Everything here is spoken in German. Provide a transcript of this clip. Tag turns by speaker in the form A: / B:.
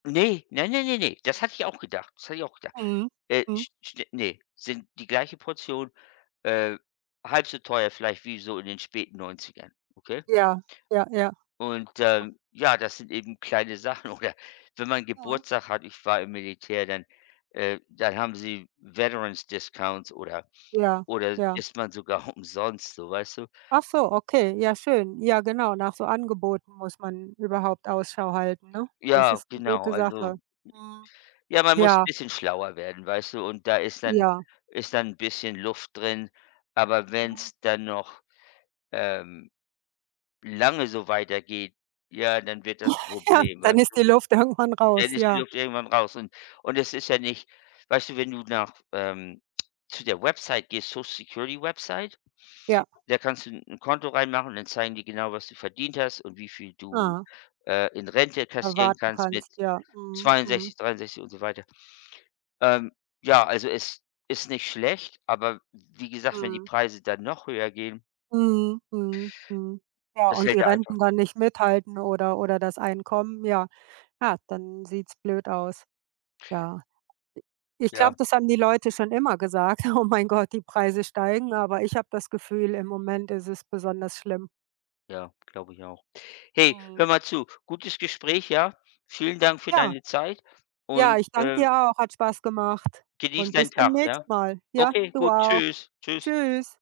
A: Ne. Ne, ne, ne, ne, das hatte ich auch gedacht, das hatte ich auch gedacht.
B: Mhm,
A: Äh,
B: mhm.
A: st ste ne, sind die gleiche Portion, äh, halb so teuer vielleicht wie so in den späten 90ern, okay?
B: Ja. Ja, ja.
A: Und, ähm, ja, das sind eben kleine Sachen. Oder, wenn man
B: Mhm.
A: Geburtstag hat, ich war im Militär, dann, äh dann haben sie Veterans Discounts oder
B: Ja,
A: oder
B: ja.
A: isst man sogar umsonst so, weißt du?
B: Ach so, okay, ja schön. Ja, genau, nach so Angeboten muss man überhaupt Ausschau halten, ne?
A: J
B: Das
A: ja,
B: ist 'ne
A: genau,
B: gute
A: also,
B: Sache. Mhm.
A: ja, man muss
B: Ja.
A: bisschen schlauer werden, weißt du? Und da ist dann
B: Ja.
A: ist dann 'n bisschen Luft drin, aber
B: Mhm.
A: wenn's dann noch, ähm, lange so weitergeht, ja, dann wird das
B: Ja,
A: Problem,
B: dann
A: weißt
B: ist die
A: du?
B: Luft irgendwann
A: Dann
B: raus,
A: ist die
B: ja.
A: Luft irgendwann raus und und es ist ja nicht weißt du, wenn du nach, ähm zu der Website gehst, Social-Security-Website,
B: Ja.
A: da kannst du 'n 'n Konto reinmachen und dann zeigen die genau, was du verdient hast und wie viel du,
B: Ah.
A: äh, in Rente kassieren
B: Erwarten
A: kannst mit
B: kannst, ja, mhm, mhm.
A: 62, 63 und so weiter. Ähm, ja, also, es ist nicht schlecht, aber wie gesagt, wenn die
B: Mhm.
A: Preise dann noch höher gehen
B: Mhm, mhm, mhm, ja,
A: das
B: und
A: hält
B: die
A: ja einfach
B: Renten dann nicht mithalten oder oder das Einkommen, ja. Ja, dann sieht's blöd aus. Ja. I ich glaube,
A: Ja.
B: das haben die Leute schon immer gesagt: „Oh mein Gott, die Preise steigen“, aber ich habe das Gefühl, im Moment ist es besonders schlimm.
A: Ja, glaube ich auch. Hey,
B: Mhm.
A: hör mal zu, gutes Gespräch, ja? Vielen Dank für
B: Ja.
A: deine Zeit
B: Ja,
A: und,
B: ich danke
A: ähm
B: dir auch. Hat Spaß gemacht
A: Genieß
B: und
A: deinen
B: bis
A: Tag,
B: demnächst
A: ja?
B: mal. Ja,
A: Okay,
B: du
A: gut,
B: auch.
A: tschüss, tschüss.
B: Tschüss.